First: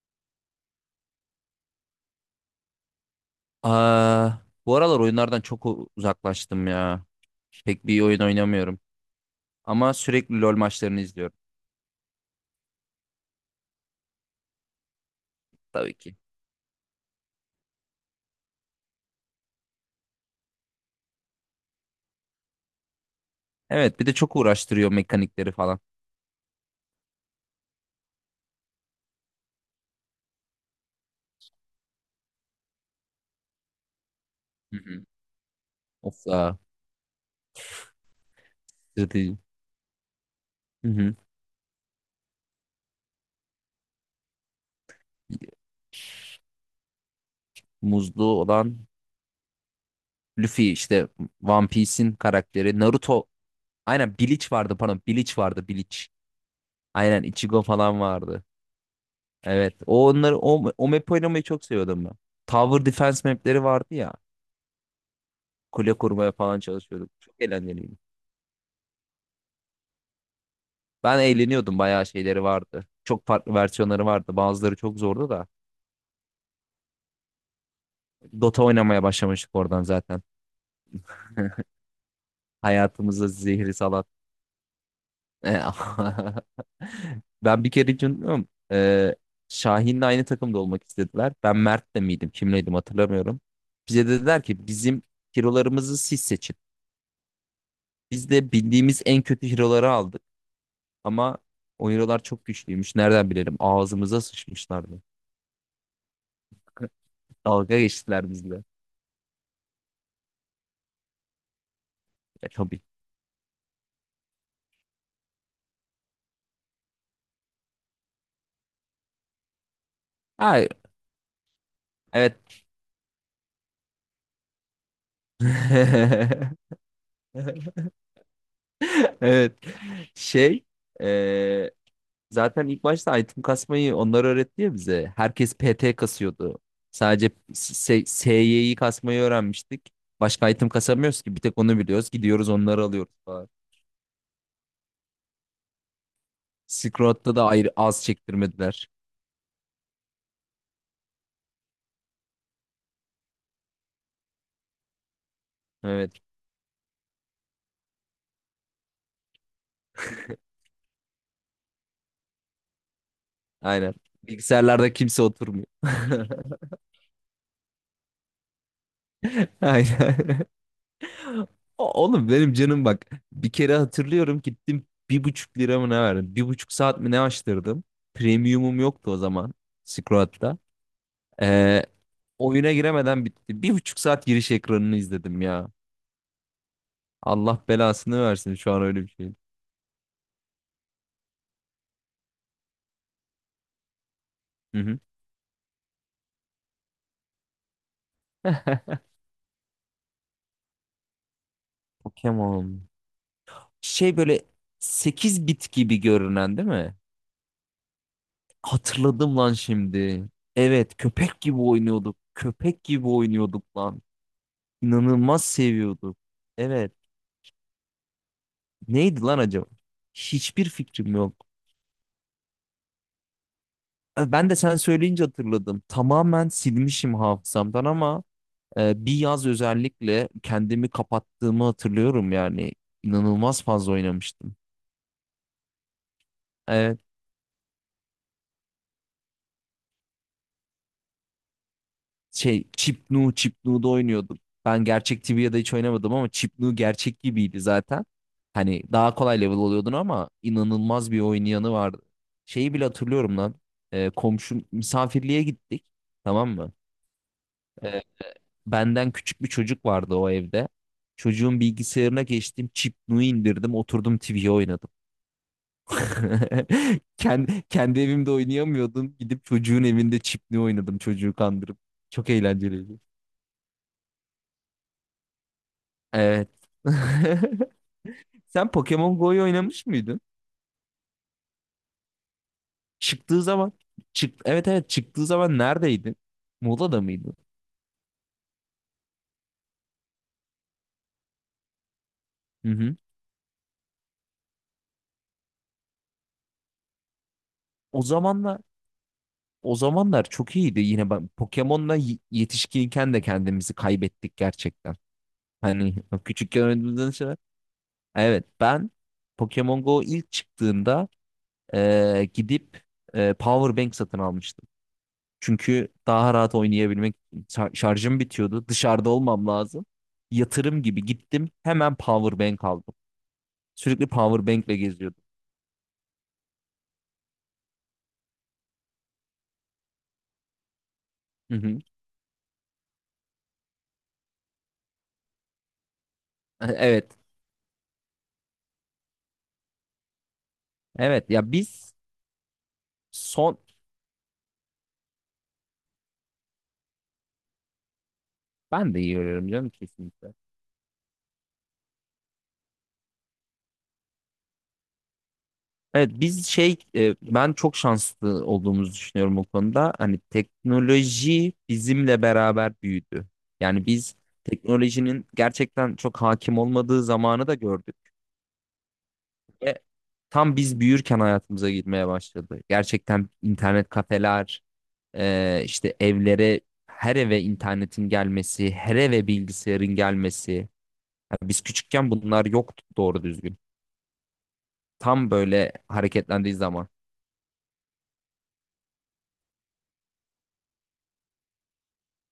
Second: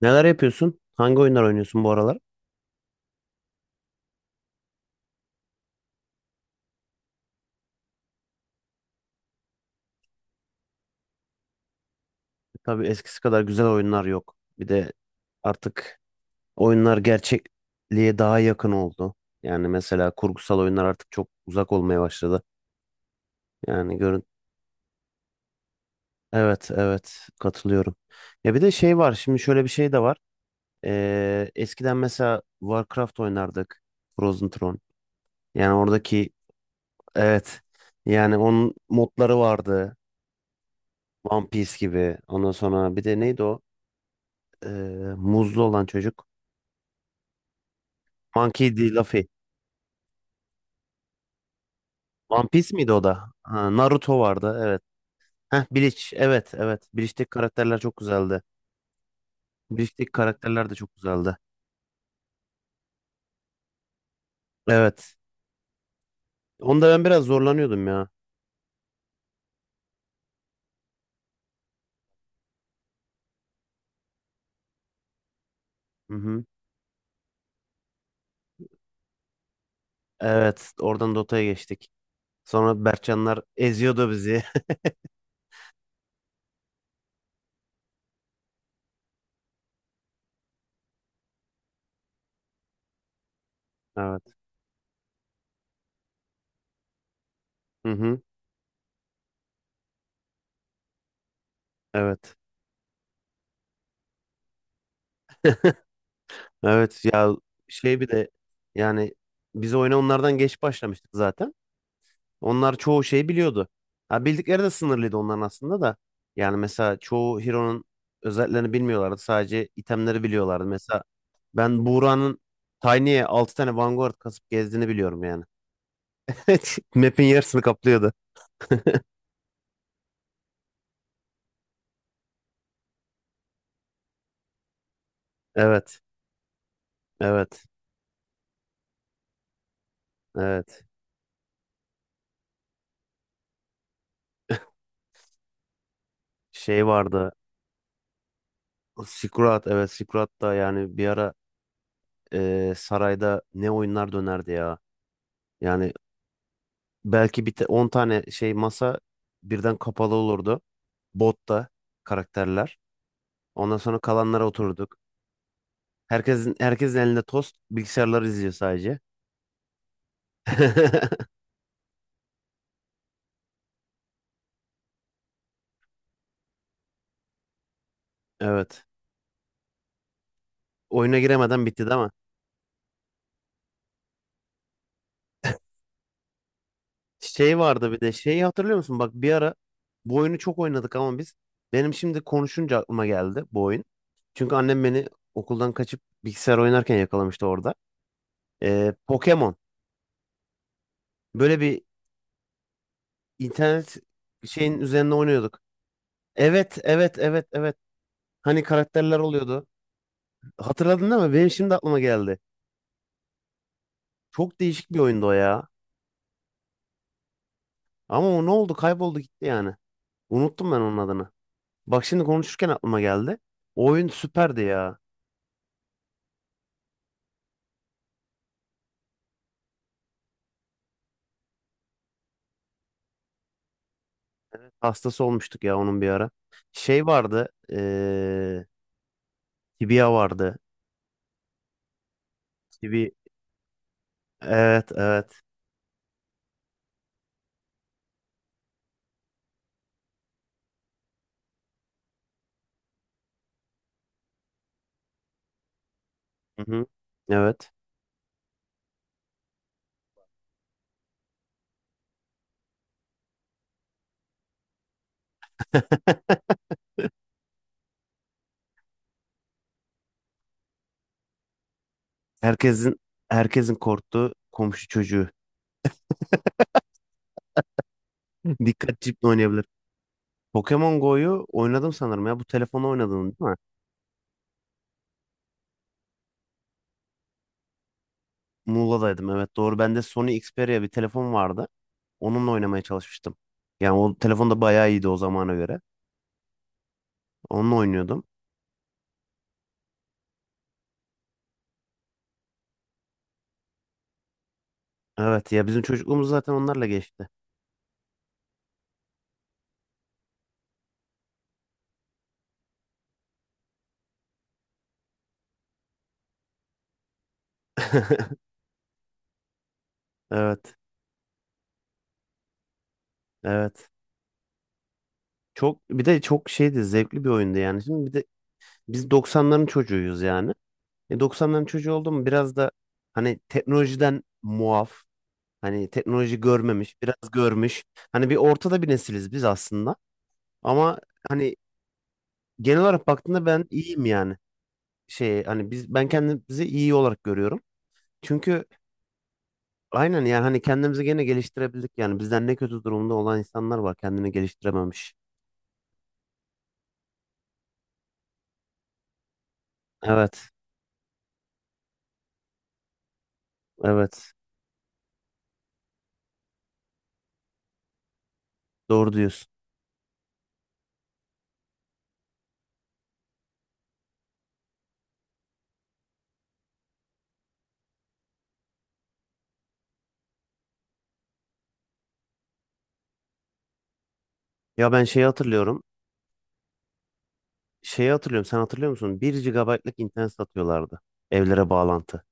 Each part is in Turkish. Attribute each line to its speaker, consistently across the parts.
Speaker 1: Neler yapıyorsun? Hangi oyunlar oynuyorsun bu aralar?
Speaker 2: Aa, bu aralar oyunlardan çok uzaklaştım ya. Pek bir oyun oynamıyorum. Ama sürekli LoL maçlarını izliyorum
Speaker 1: Tabii eskisi kadar güzel oyunlar yok. Bir de
Speaker 2: tabii
Speaker 1: artık
Speaker 2: ki.
Speaker 1: oyunlar gerçekliğe daha yakın oldu. Yani mesela kurgusal oyunlar artık çok uzak olmaya başladı. Yani
Speaker 2: Evet, bir de
Speaker 1: görün.
Speaker 2: çok uğraştırıyor mekanikleri falan.
Speaker 1: Evet, evet katılıyorum. Ya bir de şey var. Şimdi şöyle bir şey de var. Eskiden mesela Warcraft oynardık. Frozen Throne.
Speaker 2: Hı hı.
Speaker 1: Yani
Speaker 2: Of
Speaker 1: oradaki
Speaker 2: ya.
Speaker 1: evet. Yani onun
Speaker 2: Strateji.
Speaker 1: modları vardı.
Speaker 2: Hı hı.
Speaker 1: One Piece gibi. Ondan sonra bir de neydi o? Ee, muzlu olan çocuk.
Speaker 2: Muzlu
Speaker 1: Monkey
Speaker 2: olan
Speaker 1: D. Luffy.
Speaker 2: Luffy işte One Piece'in
Speaker 1: One Piece
Speaker 2: karakteri.
Speaker 1: miydi o
Speaker 2: Naruto.
Speaker 1: da? Ha, Naruto
Speaker 2: Aynen, Bleach
Speaker 1: vardı
Speaker 2: vardı
Speaker 1: evet.
Speaker 2: pardon. Bleach
Speaker 1: Heh,
Speaker 2: vardı, Bleach.
Speaker 1: Bleach evet evet.
Speaker 2: Aynen
Speaker 1: Bleach'teki
Speaker 2: Ichigo
Speaker 1: karakterler çok
Speaker 2: falan
Speaker 1: güzeldi.
Speaker 2: vardı. Evet. O
Speaker 1: Bleach'teki
Speaker 2: onları o,
Speaker 1: karakterler de
Speaker 2: o
Speaker 1: çok
Speaker 2: map
Speaker 1: güzeldi.
Speaker 2: oynamayı çok seviyordum ben. Tower Defense mapleri vardı ya.
Speaker 1: Evet.
Speaker 2: Kule kurmaya falan
Speaker 1: Onda ben
Speaker 2: çalışıyorduk.
Speaker 1: biraz
Speaker 2: Çok
Speaker 1: zorlanıyordum
Speaker 2: eğlenceliydi.
Speaker 1: ya.
Speaker 2: Ben eğleniyordum, bayağı şeyleri vardı. Çok farklı versiyonları vardı. Bazıları çok zordu da.
Speaker 1: Hı hı.
Speaker 2: Dota oynamaya başlamıştık oradan zaten.
Speaker 1: Evet oradan Dota'ya geçtik. Sonra
Speaker 2: Hayatımıza
Speaker 1: Berkcanlar
Speaker 2: zehri salat.
Speaker 1: eziyordu bizi.
Speaker 2: Ben bir kere hiç unutmuyorum. Şahin'le aynı takımda olmak istediler. Ben Mert'le miydim, kimleydim hatırlamıyorum. Bize
Speaker 1: Evet.
Speaker 2: dediler ki bizim hero'larımızı siz seçin.
Speaker 1: Hı hı.
Speaker 2: Biz de bildiğimiz en kötü hero'ları aldık. Ama o hero'lar
Speaker 1: Evet.
Speaker 2: çok güçlüymüş. Nereden bilelim? Ağzımıza sıçmışlardı.
Speaker 1: Evet ya
Speaker 2: Dalga
Speaker 1: şey bir de
Speaker 2: geçtiler bizle.
Speaker 1: yani biz oyuna onlardan geç başlamıştık zaten.
Speaker 2: E,
Speaker 1: Onlar
Speaker 2: tabii.
Speaker 1: çoğu şeyi biliyordu. Ha, bildikleri de sınırlıydı onların aslında da. Yani mesela çoğu Hero'nun özelliklerini bilmiyorlardı. Sadece itemleri
Speaker 2: Ha,
Speaker 1: biliyorlardı. Mesela ben Buğra'nın
Speaker 2: evet.
Speaker 1: Tiny'e 6 tane Vanguard kasıp gezdiğini biliyorum yani. Map'in yarısını kaplıyordu.
Speaker 2: Evet. Şey, e, zaten ilk başta item kasmayı onlar öğretti ya bize. Herkes PT
Speaker 1: Evet.
Speaker 2: kasıyordu. Sadece
Speaker 1: Evet.
Speaker 2: SY'yi kasmayı öğrenmiştik. Başka item
Speaker 1: Evet.
Speaker 2: kasamıyoruz ki. Bir tek onu biliyoruz. Gidiyoruz, onları alıyoruz falan.
Speaker 1: Şey
Speaker 2: Silk
Speaker 1: vardı.
Speaker 2: Road'da da ayrı az çektirmediler.
Speaker 1: Sikurat. Evet. Sikurat da yani bir ara sarayda ne oyunlar dönerdi ya. Yani
Speaker 2: Evet,
Speaker 1: belki 10 tane şey masa birden kapalı olurdu. Botta karakterler. Ondan
Speaker 2: aynen.
Speaker 1: sonra kalanlara
Speaker 2: Bilgisayarlarda
Speaker 1: oturduk.
Speaker 2: kimse oturmuyor.
Speaker 1: Herkesin elinde tost, bilgisayarları izliyor sadece.
Speaker 2: Aynen. Oğlum benim canım bak. Bir kere hatırlıyorum, gittim bir buçuk lira mı ne verdim? Bir buçuk saat mi ne açtırdım? Premiumum
Speaker 1: Evet.
Speaker 2: yoktu o zaman. Squat'ta.
Speaker 1: Oyuna giremeden
Speaker 2: Ee,
Speaker 1: bitti de ama.
Speaker 2: oyuna giremeden bitti. Bir buçuk saat giriş ekranını izledim ya.
Speaker 1: Şey
Speaker 2: Allah
Speaker 1: vardı bir de
Speaker 2: belasını
Speaker 1: şeyi
Speaker 2: versin şu
Speaker 1: hatırlıyor
Speaker 2: an
Speaker 1: musun?
Speaker 2: öyle bir
Speaker 1: Bak bir
Speaker 2: şey.
Speaker 1: ara bu oyunu çok oynadık ama biz benim şimdi konuşunca aklıma geldi bu oyun. Çünkü
Speaker 2: Hı
Speaker 1: annem
Speaker 2: hı.
Speaker 1: beni okuldan kaçıp bilgisayar oynarken yakalamıştı orada. Pokemon. Böyle bir
Speaker 2: Pokemon.
Speaker 1: internet
Speaker 2: Şey, böyle
Speaker 1: şeyin üzerinde
Speaker 2: 8
Speaker 1: oynuyorduk.
Speaker 2: bit gibi görünen değil
Speaker 1: Evet,
Speaker 2: mi?
Speaker 1: evet, evet, evet. Hani karakterler
Speaker 2: Hatırladım lan
Speaker 1: oluyordu.
Speaker 2: şimdi. Evet,
Speaker 1: Hatırladın değil mi?
Speaker 2: köpek
Speaker 1: Benim
Speaker 2: gibi
Speaker 1: şimdi aklıma
Speaker 2: oynuyorduk.
Speaker 1: geldi.
Speaker 2: Köpek gibi oynuyorduk lan.
Speaker 1: Çok değişik bir oyundu o
Speaker 2: İnanılmaz
Speaker 1: ya.
Speaker 2: seviyorduk. Evet.
Speaker 1: Ama o ne oldu? Kayboldu
Speaker 2: Neydi lan
Speaker 1: gitti
Speaker 2: acaba?
Speaker 1: yani.
Speaker 2: Hiçbir
Speaker 1: Unuttum ben onun
Speaker 2: fikrim
Speaker 1: adını.
Speaker 2: yok.
Speaker 1: Bak şimdi konuşurken aklıma geldi. O oyun
Speaker 2: Ben de
Speaker 1: süperdi
Speaker 2: sen
Speaker 1: ya.
Speaker 2: söyleyince hatırladım. Tamamen silmişim hafızamdan ama bir yaz özellikle kendimi kapattığımı hatırlıyorum yani. İnanılmaz fazla oynamıştım.
Speaker 1: Hastası olmuştuk ya onun bir ara.
Speaker 2: Evet,
Speaker 1: Şey vardı. Tibia vardı.
Speaker 2: şey,
Speaker 1: Tibi.
Speaker 2: Chipnu'da oynuyordum. Ben
Speaker 1: Evet,
Speaker 2: gerçek
Speaker 1: evet.
Speaker 2: TV'de hiç oynamadım ama Chipnu gerçek gibiydi zaten. Hani daha kolay level oluyordun ama inanılmaz bir oynayanı vardı. Şeyi bile hatırlıyorum lan. Komşum misafirliğe gittik. Tamam mı?
Speaker 1: Hı-hı. Evet.
Speaker 2: E, Benden küçük bir çocuk vardı o evde. Çocuğun bilgisayarına geçtim. Chip Nui indirdim. Oturdum, TV oynadım. Kendi evimde oynayamıyordum. Gidip çocuğun evinde Chip Nui oynadım, çocuğu kandırıp. Çok
Speaker 1: Herkesin
Speaker 2: eğlenceliydi.
Speaker 1: herkesin korktuğu komşu çocuğu.
Speaker 2: Evet. Sen
Speaker 1: Dikkat
Speaker 2: Pokemon
Speaker 1: ciple
Speaker 2: Go'yu
Speaker 1: oynayabilir.
Speaker 2: oynamış mıydın?
Speaker 1: Pokemon Go'yu oynadım sanırım ya. Bu telefonla oynadın
Speaker 2: Çıktığı
Speaker 1: değil mi?
Speaker 2: zaman. Evet, evet, çıktığı zaman neredeydin? Muğla'da mıydın?
Speaker 1: Muğla'daydım evet doğru. Bende Sony Xperia bir telefon vardı. Onunla
Speaker 2: Hı
Speaker 1: oynamaya
Speaker 2: hı.
Speaker 1: çalışmıştım. Yani o telefon da bayağı iyiydi o zamana göre. Onunla
Speaker 2: O
Speaker 1: oynuyordum.
Speaker 2: zamanlar o zamanlar çok iyiydi. Yine ben Pokemon'la yetişkinken de kendimizi kaybettik gerçekten.
Speaker 1: Evet ya bizim
Speaker 2: Hani
Speaker 1: çocukluğumuz zaten
Speaker 2: küçükken
Speaker 1: onlarla
Speaker 2: oynadığımız
Speaker 1: geçti.
Speaker 2: şeyler. Evet, ben Pokemon Go ilk çıktığında gidip power bank satın almıştım. Çünkü daha rahat oynayabilmek, şarjım bitiyordu, dışarıda olmam lazım.
Speaker 1: Evet.
Speaker 2: Yatırım gibi gittim, hemen power bank aldım.
Speaker 1: Evet.
Speaker 2: Sürekli power bank'le geziyordum.
Speaker 1: Çok bir de çok şeydi zevkli bir oyundu yani. Şimdi bir de biz 90'ların çocuğuyuz yani.
Speaker 2: Hı
Speaker 1: 90'ların
Speaker 2: hı.
Speaker 1: çocuğu oldum biraz da hani teknolojiden muaf. Hani teknoloji görmemiş,
Speaker 2: Evet.
Speaker 1: biraz görmüş. Hani bir ortada bir nesiliz biz aslında. Ama
Speaker 2: Evet ya
Speaker 1: hani
Speaker 2: biz
Speaker 1: genel olarak baktığında
Speaker 2: son
Speaker 1: ben iyiyim yani. Şey hani biz ben kendimizi iyi olarak görüyorum. Çünkü
Speaker 2: ben de iyi oynuyorum canım,
Speaker 1: aynen
Speaker 2: kesinlikle.
Speaker 1: yani hani kendimizi gene geliştirebildik yani bizden ne kötü durumda olan insanlar var kendini geliştirememiş.
Speaker 2: Evet biz şey, ben çok şanslı olduğumuzu düşünüyorum bu konuda. Hani
Speaker 1: Evet.
Speaker 2: teknoloji bizimle beraber büyüdü. Yani biz
Speaker 1: Evet.
Speaker 2: teknolojinin gerçekten çok hakim olmadığı zamanı da gördük.
Speaker 1: Doğru diyorsun.
Speaker 2: Ve tam biz büyürken hayatımıza girmeye başladı. Gerçekten internet kafeler, işte evlere, her eve internetin gelmesi, her eve bilgisayarın gelmesi. Yani biz küçükken bunlar yoktu doğru düzgün.
Speaker 1: Ya ben şeyi
Speaker 2: Tam böyle
Speaker 1: hatırlıyorum.
Speaker 2: hareketlendiği zaman.
Speaker 1: Şeyi hatırlıyorum. Sen hatırlıyor musun? 1 gigabaytlık internet satıyorlardı evlere bağlantı.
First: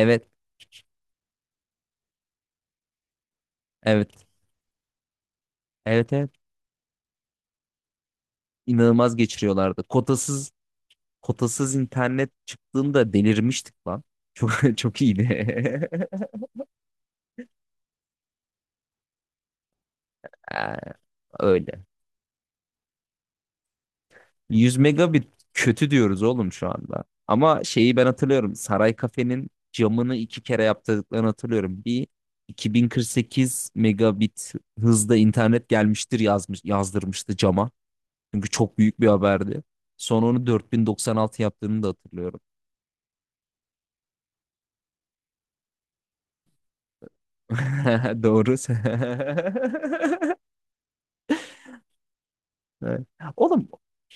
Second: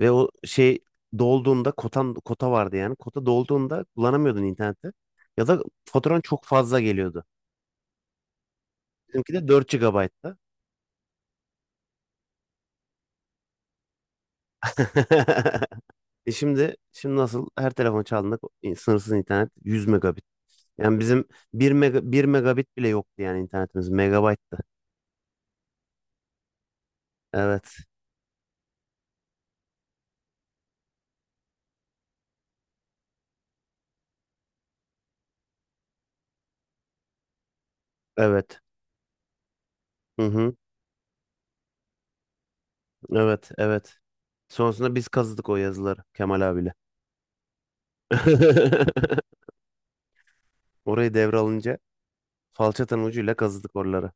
Speaker 1: Ve o şey dolduğunda kota vardı yani. Kota dolduğunda
Speaker 2: evet,
Speaker 1: kullanamıyordun interneti. Ya da
Speaker 2: evet,
Speaker 1: faturan
Speaker 2: evet.
Speaker 1: çok fazla geliyordu.
Speaker 2: inanılmaz
Speaker 1: Bizimki de dört
Speaker 2: geçiriyorlardı.
Speaker 1: GB'tı.
Speaker 2: Kotasız internet çıktığında delirmiştik lan. Çok çok iyiydi.
Speaker 1: E şimdi şimdi nasıl her telefon çaldığında sınırsız internet 100 megabit.
Speaker 2: Ee,
Speaker 1: Yani bizim
Speaker 2: Öyle.
Speaker 1: 1 megabit bile yoktu yani internetimiz. Megabayttı.
Speaker 2: 100 megabit kötü diyoruz oğlum şu anda. Ama
Speaker 1: Evet.
Speaker 2: şeyi ben hatırlıyorum. Saray Kafe'nin camını iki kere yaptırdıklarını hatırlıyorum. Bir 2048 megabit hızda internet gelmiştir yazmış, yazdırmıştı cama. Çünkü
Speaker 1: Evet.
Speaker 2: çok büyük bir haberdi.
Speaker 1: Hı
Speaker 2: Sonra onu
Speaker 1: hı.
Speaker 2: 4096 yaptığını da hatırlıyorum.
Speaker 1: Evet, evet. Sonrasında biz kazıdık o yazıları Kemal abiyle.
Speaker 2: Doğru.
Speaker 1: Orayı devralınca falçatanın
Speaker 2: Evet.
Speaker 1: ucuyla
Speaker 2: Oğlum
Speaker 1: kazıdık oraları.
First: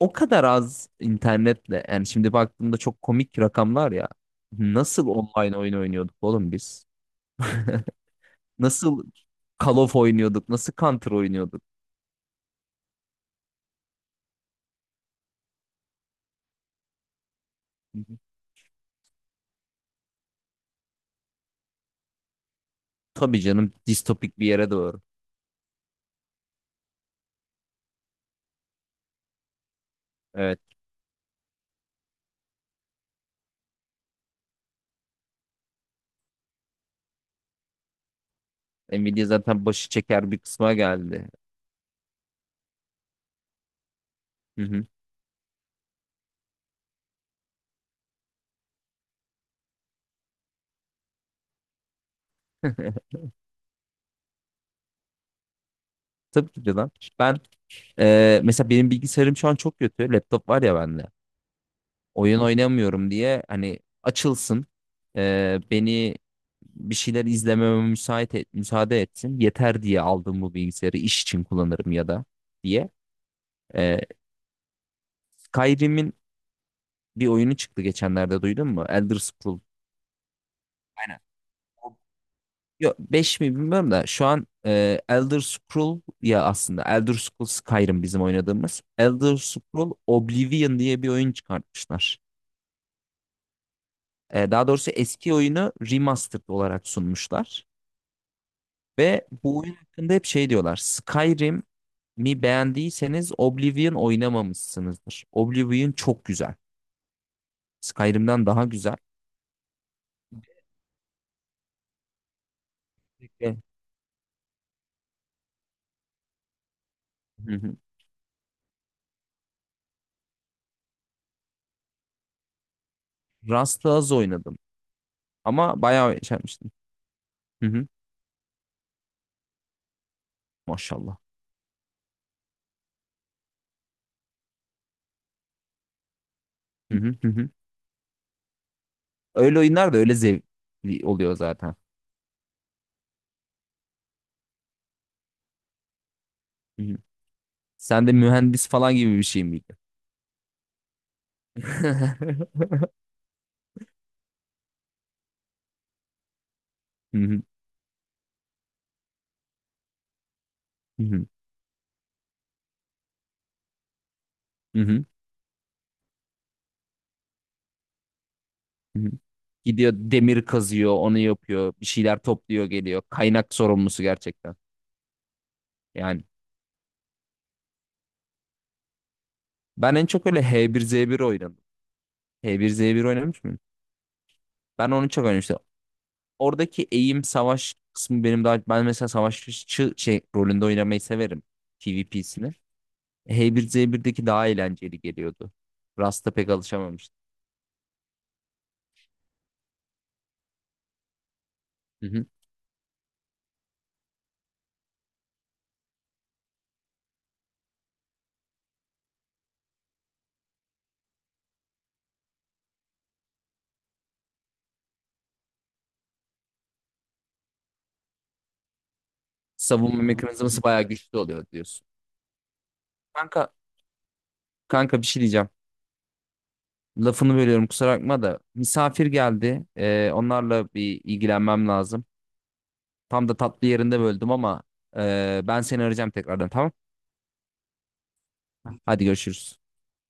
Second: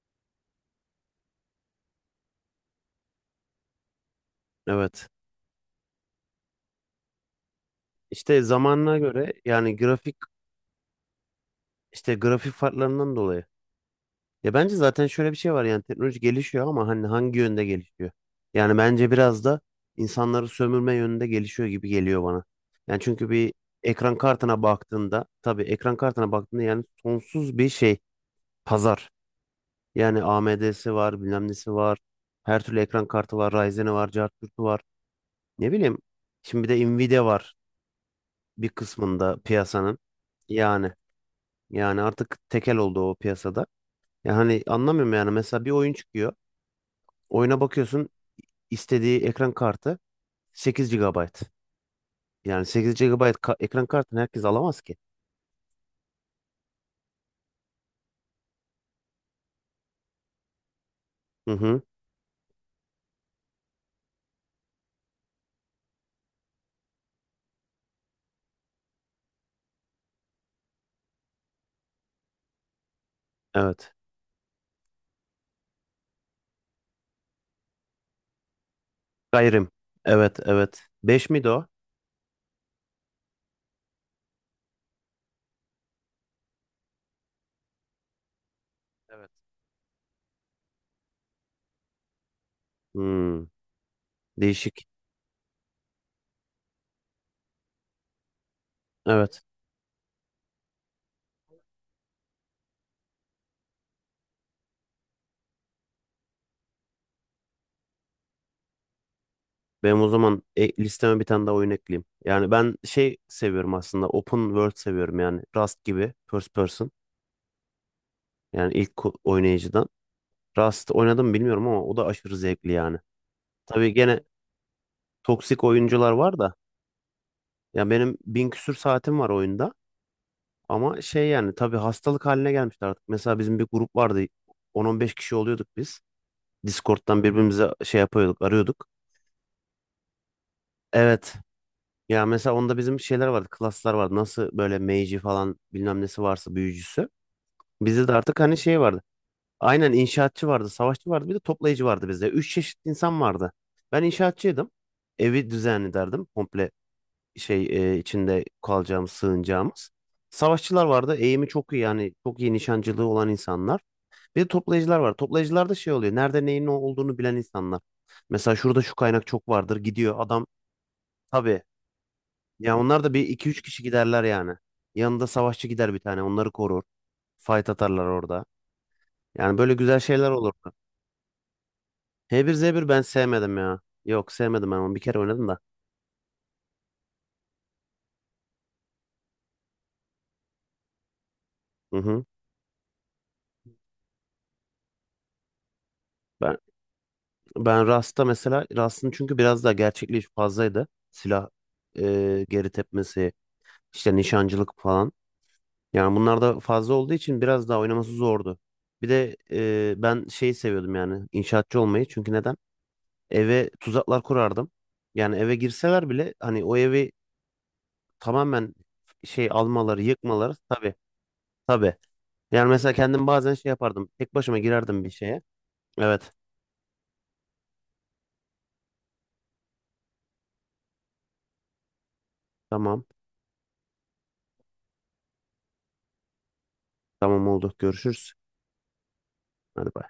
Speaker 2: o kadar az internetle, yani şimdi baktığımda çok komik rakamlar ya. Nasıl
Speaker 1: Evet.
Speaker 2: online oyun oynuyorduk oğlum biz?
Speaker 1: İşte zamanına
Speaker 2: Nasıl
Speaker 1: göre yani
Speaker 2: Call of oynuyorduk? Nasıl Counter oynuyorduk?
Speaker 1: grafik farklarından dolayı ya bence zaten şöyle bir şey var yani teknoloji gelişiyor ama hani hangi yönde gelişiyor? Yani bence biraz da insanları sömürme yönünde gelişiyor gibi geliyor bana. Yani çünkü
Speaker 2: Tabii
Speaker 1: bir
Speaker 2: canım,
Speaker 1: ekran
Speaker 2: distopik bir
Speaker 1: kartına
Speaker 2: yere doğru.
Speaker 1: baktığında tabii ekran kartına baktığında yani sonsuz bir şey pazar. Yani
Speaker 2: Evet.
Speaker 1: AMD'si var, bilmem nesi var. Her türlü ekran kartı var, Ryzen'i var, Cartürk'ü var. Ne bileyim. Şimdi bir de Nvidia var bir
Speaker 2: Nvidia
Speaker 1: kısmında
Speaker 2: zaten başı
Speaker 1: piyasanın.
Speaker 2: çeker bir kısma
Speaker 1: Yani
Speaker 2: geldi.
Speaker 1: yani artık tekel oldu o piyasada. Yani
Speaker 2: Hı
Speaker 1: hani
Speaker 2: hı.
Speaker 1: anlamıyorum yani mesela bir oyun çıkıyor. Oyuna bakıyorsun istediği ekran kartı 8 gigabayt. Yani 8 gigabayt ekran kartını herkes alamaz ki.
Speaker 2: Tabii ki de lan. Ben, mesela benim bilgisayarım şu an çok kötü. Laptop var ya bende.
Speaker 1: Hı hı.
Speaker 2: Oyun oynamıyorum diye hani açılsın, beni bir şeyler izlememe müsaade etsin yeter diye aldım bu bilgisayarı, iş için kullanırım ya da diye.
Speaker 1: Evet.
Speaker 2: E, Skyrim'in bir oyunu çıktı geçenlerde, duydun mu? Elder Scrolls.
Speaker 1: Gayrim. Evet, evet.
Speaker 2: Aynen.
Speaker 1: 5 miydi o?
Speaker 2: O- Yok, 5 mi bilmiyorum da şu an, Elder Scroll ya, aslında Elder Scrolls Skyrim bizim oynadığımız.
Speaker 1: Evet.
Speaker 2: Elder Scroll Oblivion diye bir oyun çıkartmışlar.
Speaker 1: Hmm,
Speaker 2: Daha
Speaker 1: değişik.
Speaker 2: doğrusu eski oyunu remastered olarak sunmuşlar. Ve
Speaker 1: Evet.
Speaker 2: bu oyun hakkında hep şey diyorlar: Skyrim'i beğendiyseniz Oblivion oynamamışsınızdır. Oblivion çok güzel. Skyrim'den daha güzel.
Speaker 1: Benim o zaman listeme bir tane daha oyun ekleyeyim. Yani ben şey
Speaker 2: Ve
Speaker 1: seviyorum aslında. Open World seviyorum yani. Rust gibi. First person.
Speaker 2: Hı hı.
Speaker 1: Yani ilk oynayıcıdan. Rust oynadım bilmiyorum ama o da aşırı zevkli yani.
Speaker 2: Rust'ı
Speaker 1: Tabii
Speaker 2: az
Speaker 1: gene
Speaker 2: oynadım.
Speaker 1: toksik
Speaker 2: Ama
Speaker 1: oyuncular
Speaker 2: bayağı şey
Speaker 1: var da.
Speaker 2: yapmıştım. Hı hı.
Speaker 1: Ya benim 1000 küsür saatim var oyunda. Ama
Speaker 2: Maşallah.
Speaker 1: şey yani tabii hastalık haline gelmişti artık. Mesela bizim bir grup vardı. 10-15 kişi oluyorduk biz.
Speaker 2: Hı hı
Speaker 1: Discord'dan
Speaker 2: hı. Hı.
Speaker 1: birbirimize şey yapıyorduk, arıyorduk.
Speaker 2: Öyle oyunlar da öyle zevkli
Speaker 1: Evet.
Speaker 2: oluyor zaten.
Speaker 1: Ya mesela onda bizim şeyler vardı, klaslar vardı. Nasıl böyle mage'i falan bilmem nesi varsa
Speaker 2: Hı hı.
Speaker 1: büyücüsü.
Speaker 2: Sen
Speaker 1: Bizde
Speaker 2: de
Speaker 1: de artık hani
Speaker 2: mühendis
Speaker 1: şey
Speaker 2: falan
Speaker 1: vardı.
Speaker 2: gibi bir şey miydin?
Speaker 1: Aynen inşaatçı vardı, savaşçı vardı, bir de toplayıcı vardı bizde. Üç çeşit insan vardı. Ben inşaatçıydım. Evi düzenli derdim. Komple
Speaker 2: Hı hı,
Speaker 1: şey içinde kalacağımız, sığınacağımız. Savaşçılar
Speaker 2: hı
Speaker 1: vardı.
Speaker 2: hı,
Speaker 1: Eğimi çok iyi yani çok iyi nişancılığı olan insanlar. Bir de
Speaker 2: hı
Speaker 1: toplayıcılar
Speaker 2: hı,
Speaker 1: var. Toplayıcılarda şey oluyor. Nerede neyin ne olduğunu bilen insanlar. Mesela şurada şu
Speaker 2: hı hı.
Speaker 1: kaynak çok vardır.
Speaker 2: Gidiyor
Speaker 1: Gidiyor
Speaker 2: demir
Speaker 1: adam.
Speaker 2: kazıyor, onu
Speaker 1: Tabii.
Speaker 2: yapıyor, bir şeyler topluyor,
Speaker 1: Ya
Speaker 2: geliyor.
Speaker 1: onlar da bir iki
Speaker 2: Kaynak
Speaker 1: üç kişi
Speaker 2: sorumlusu
Speaker 1: giderler yani.
Speaker 2: gerçekten.
Speaker 1: Yanında savaşçı gider bir tane.
Speaker 2: Yani.
Speaker 1: Onları korur. Fight atarlar orada. Yani böyle
Speaker 2: Ben
Speaker 1: güzel
Speaker 2: en çok
Speaker 1: şeyler
Speaker 2: öyle
Speaker 1: olur.
Speaker 2: H1Z1 oynadım.
Speaker 1: h bir
Speaker 2: H
Speaker 1: z
Speaker 2: bir Z
Speaker 1: 1 ben
Speaker 2: bir oynamış
Speaker 1: sevmedim
Speaker 2: mıyım?
Speaker 1: ya. Yok sevmedim ben
Speaker 2: Ben
Speaker 1: onu. Bir
Speaker 2: onu
Speaker 1: kere
Speaker 2: çok
Speaker 1: oynadım da.
Speaker 2: oynamıştım. Oradaki eğim savaş kısmı benim daha... Ben mesela savaşçı şey, rolünde oynamayı severim.
Speaker 1: Hı hı.
Speaker 2: PvP'sini. H bir Z 1deki daha eğlenceli geliyordu. Rust'a pek
Speaker 1: Ben,
Speaker 2: alışamamıştım.
Speaker 1: ben Rust'ta mesela Rust'ın çünkü biraz daha gerçekliği fazlaydı. Silah
Speaker 2: Hı hı.
Speaker 1: e, geri tepmesi, işte nişancılık falan. Yani bunlar da fazla olduğu için biraz daha oynaması zordu. Bir de ben şeyi seviyordum yani inşaatçı olmayı. Çünkü neden? Eve tuzaklar kurardım. Yani eve girseler bile hani o evi tamamen şey
Speaker 2: Savunma
Speaker 1: almaları, yıkmaları
Speaker 2: Mekanizması bayağı
Speaker 1: tabii
Speaker 2: güçlü oluyor diyorsun.
Speaker 1: tabii. Yani mesela kendim
Speaker 2: Kanka,
Speaker 1: bazen şey yapardım. Tek başıma
Speaker 2: kanka
Speaker 1: girerdim
Speaker 2: bir
Speaker 1: bir
Speaker 2: şey
Speaker 1: şeye.
Speaker 2: diyeceğim.
Speaker 1: Evet.
Speaker 2: Lafını bölüyorum, kusura bakma da misafir geldi. Onlarla bir ilgilenmem lazım.
Speaker 1: Tamam.
Speaker 2: Tam da tatlı yerinde böldüm ama... ben seni arayacağım tekrardan, tamam?
Speaker 1: Tamam oldu. Görüşürüz.
Speaker 2: Hadi görüşürüz.
Speaker 1: Hadi bay.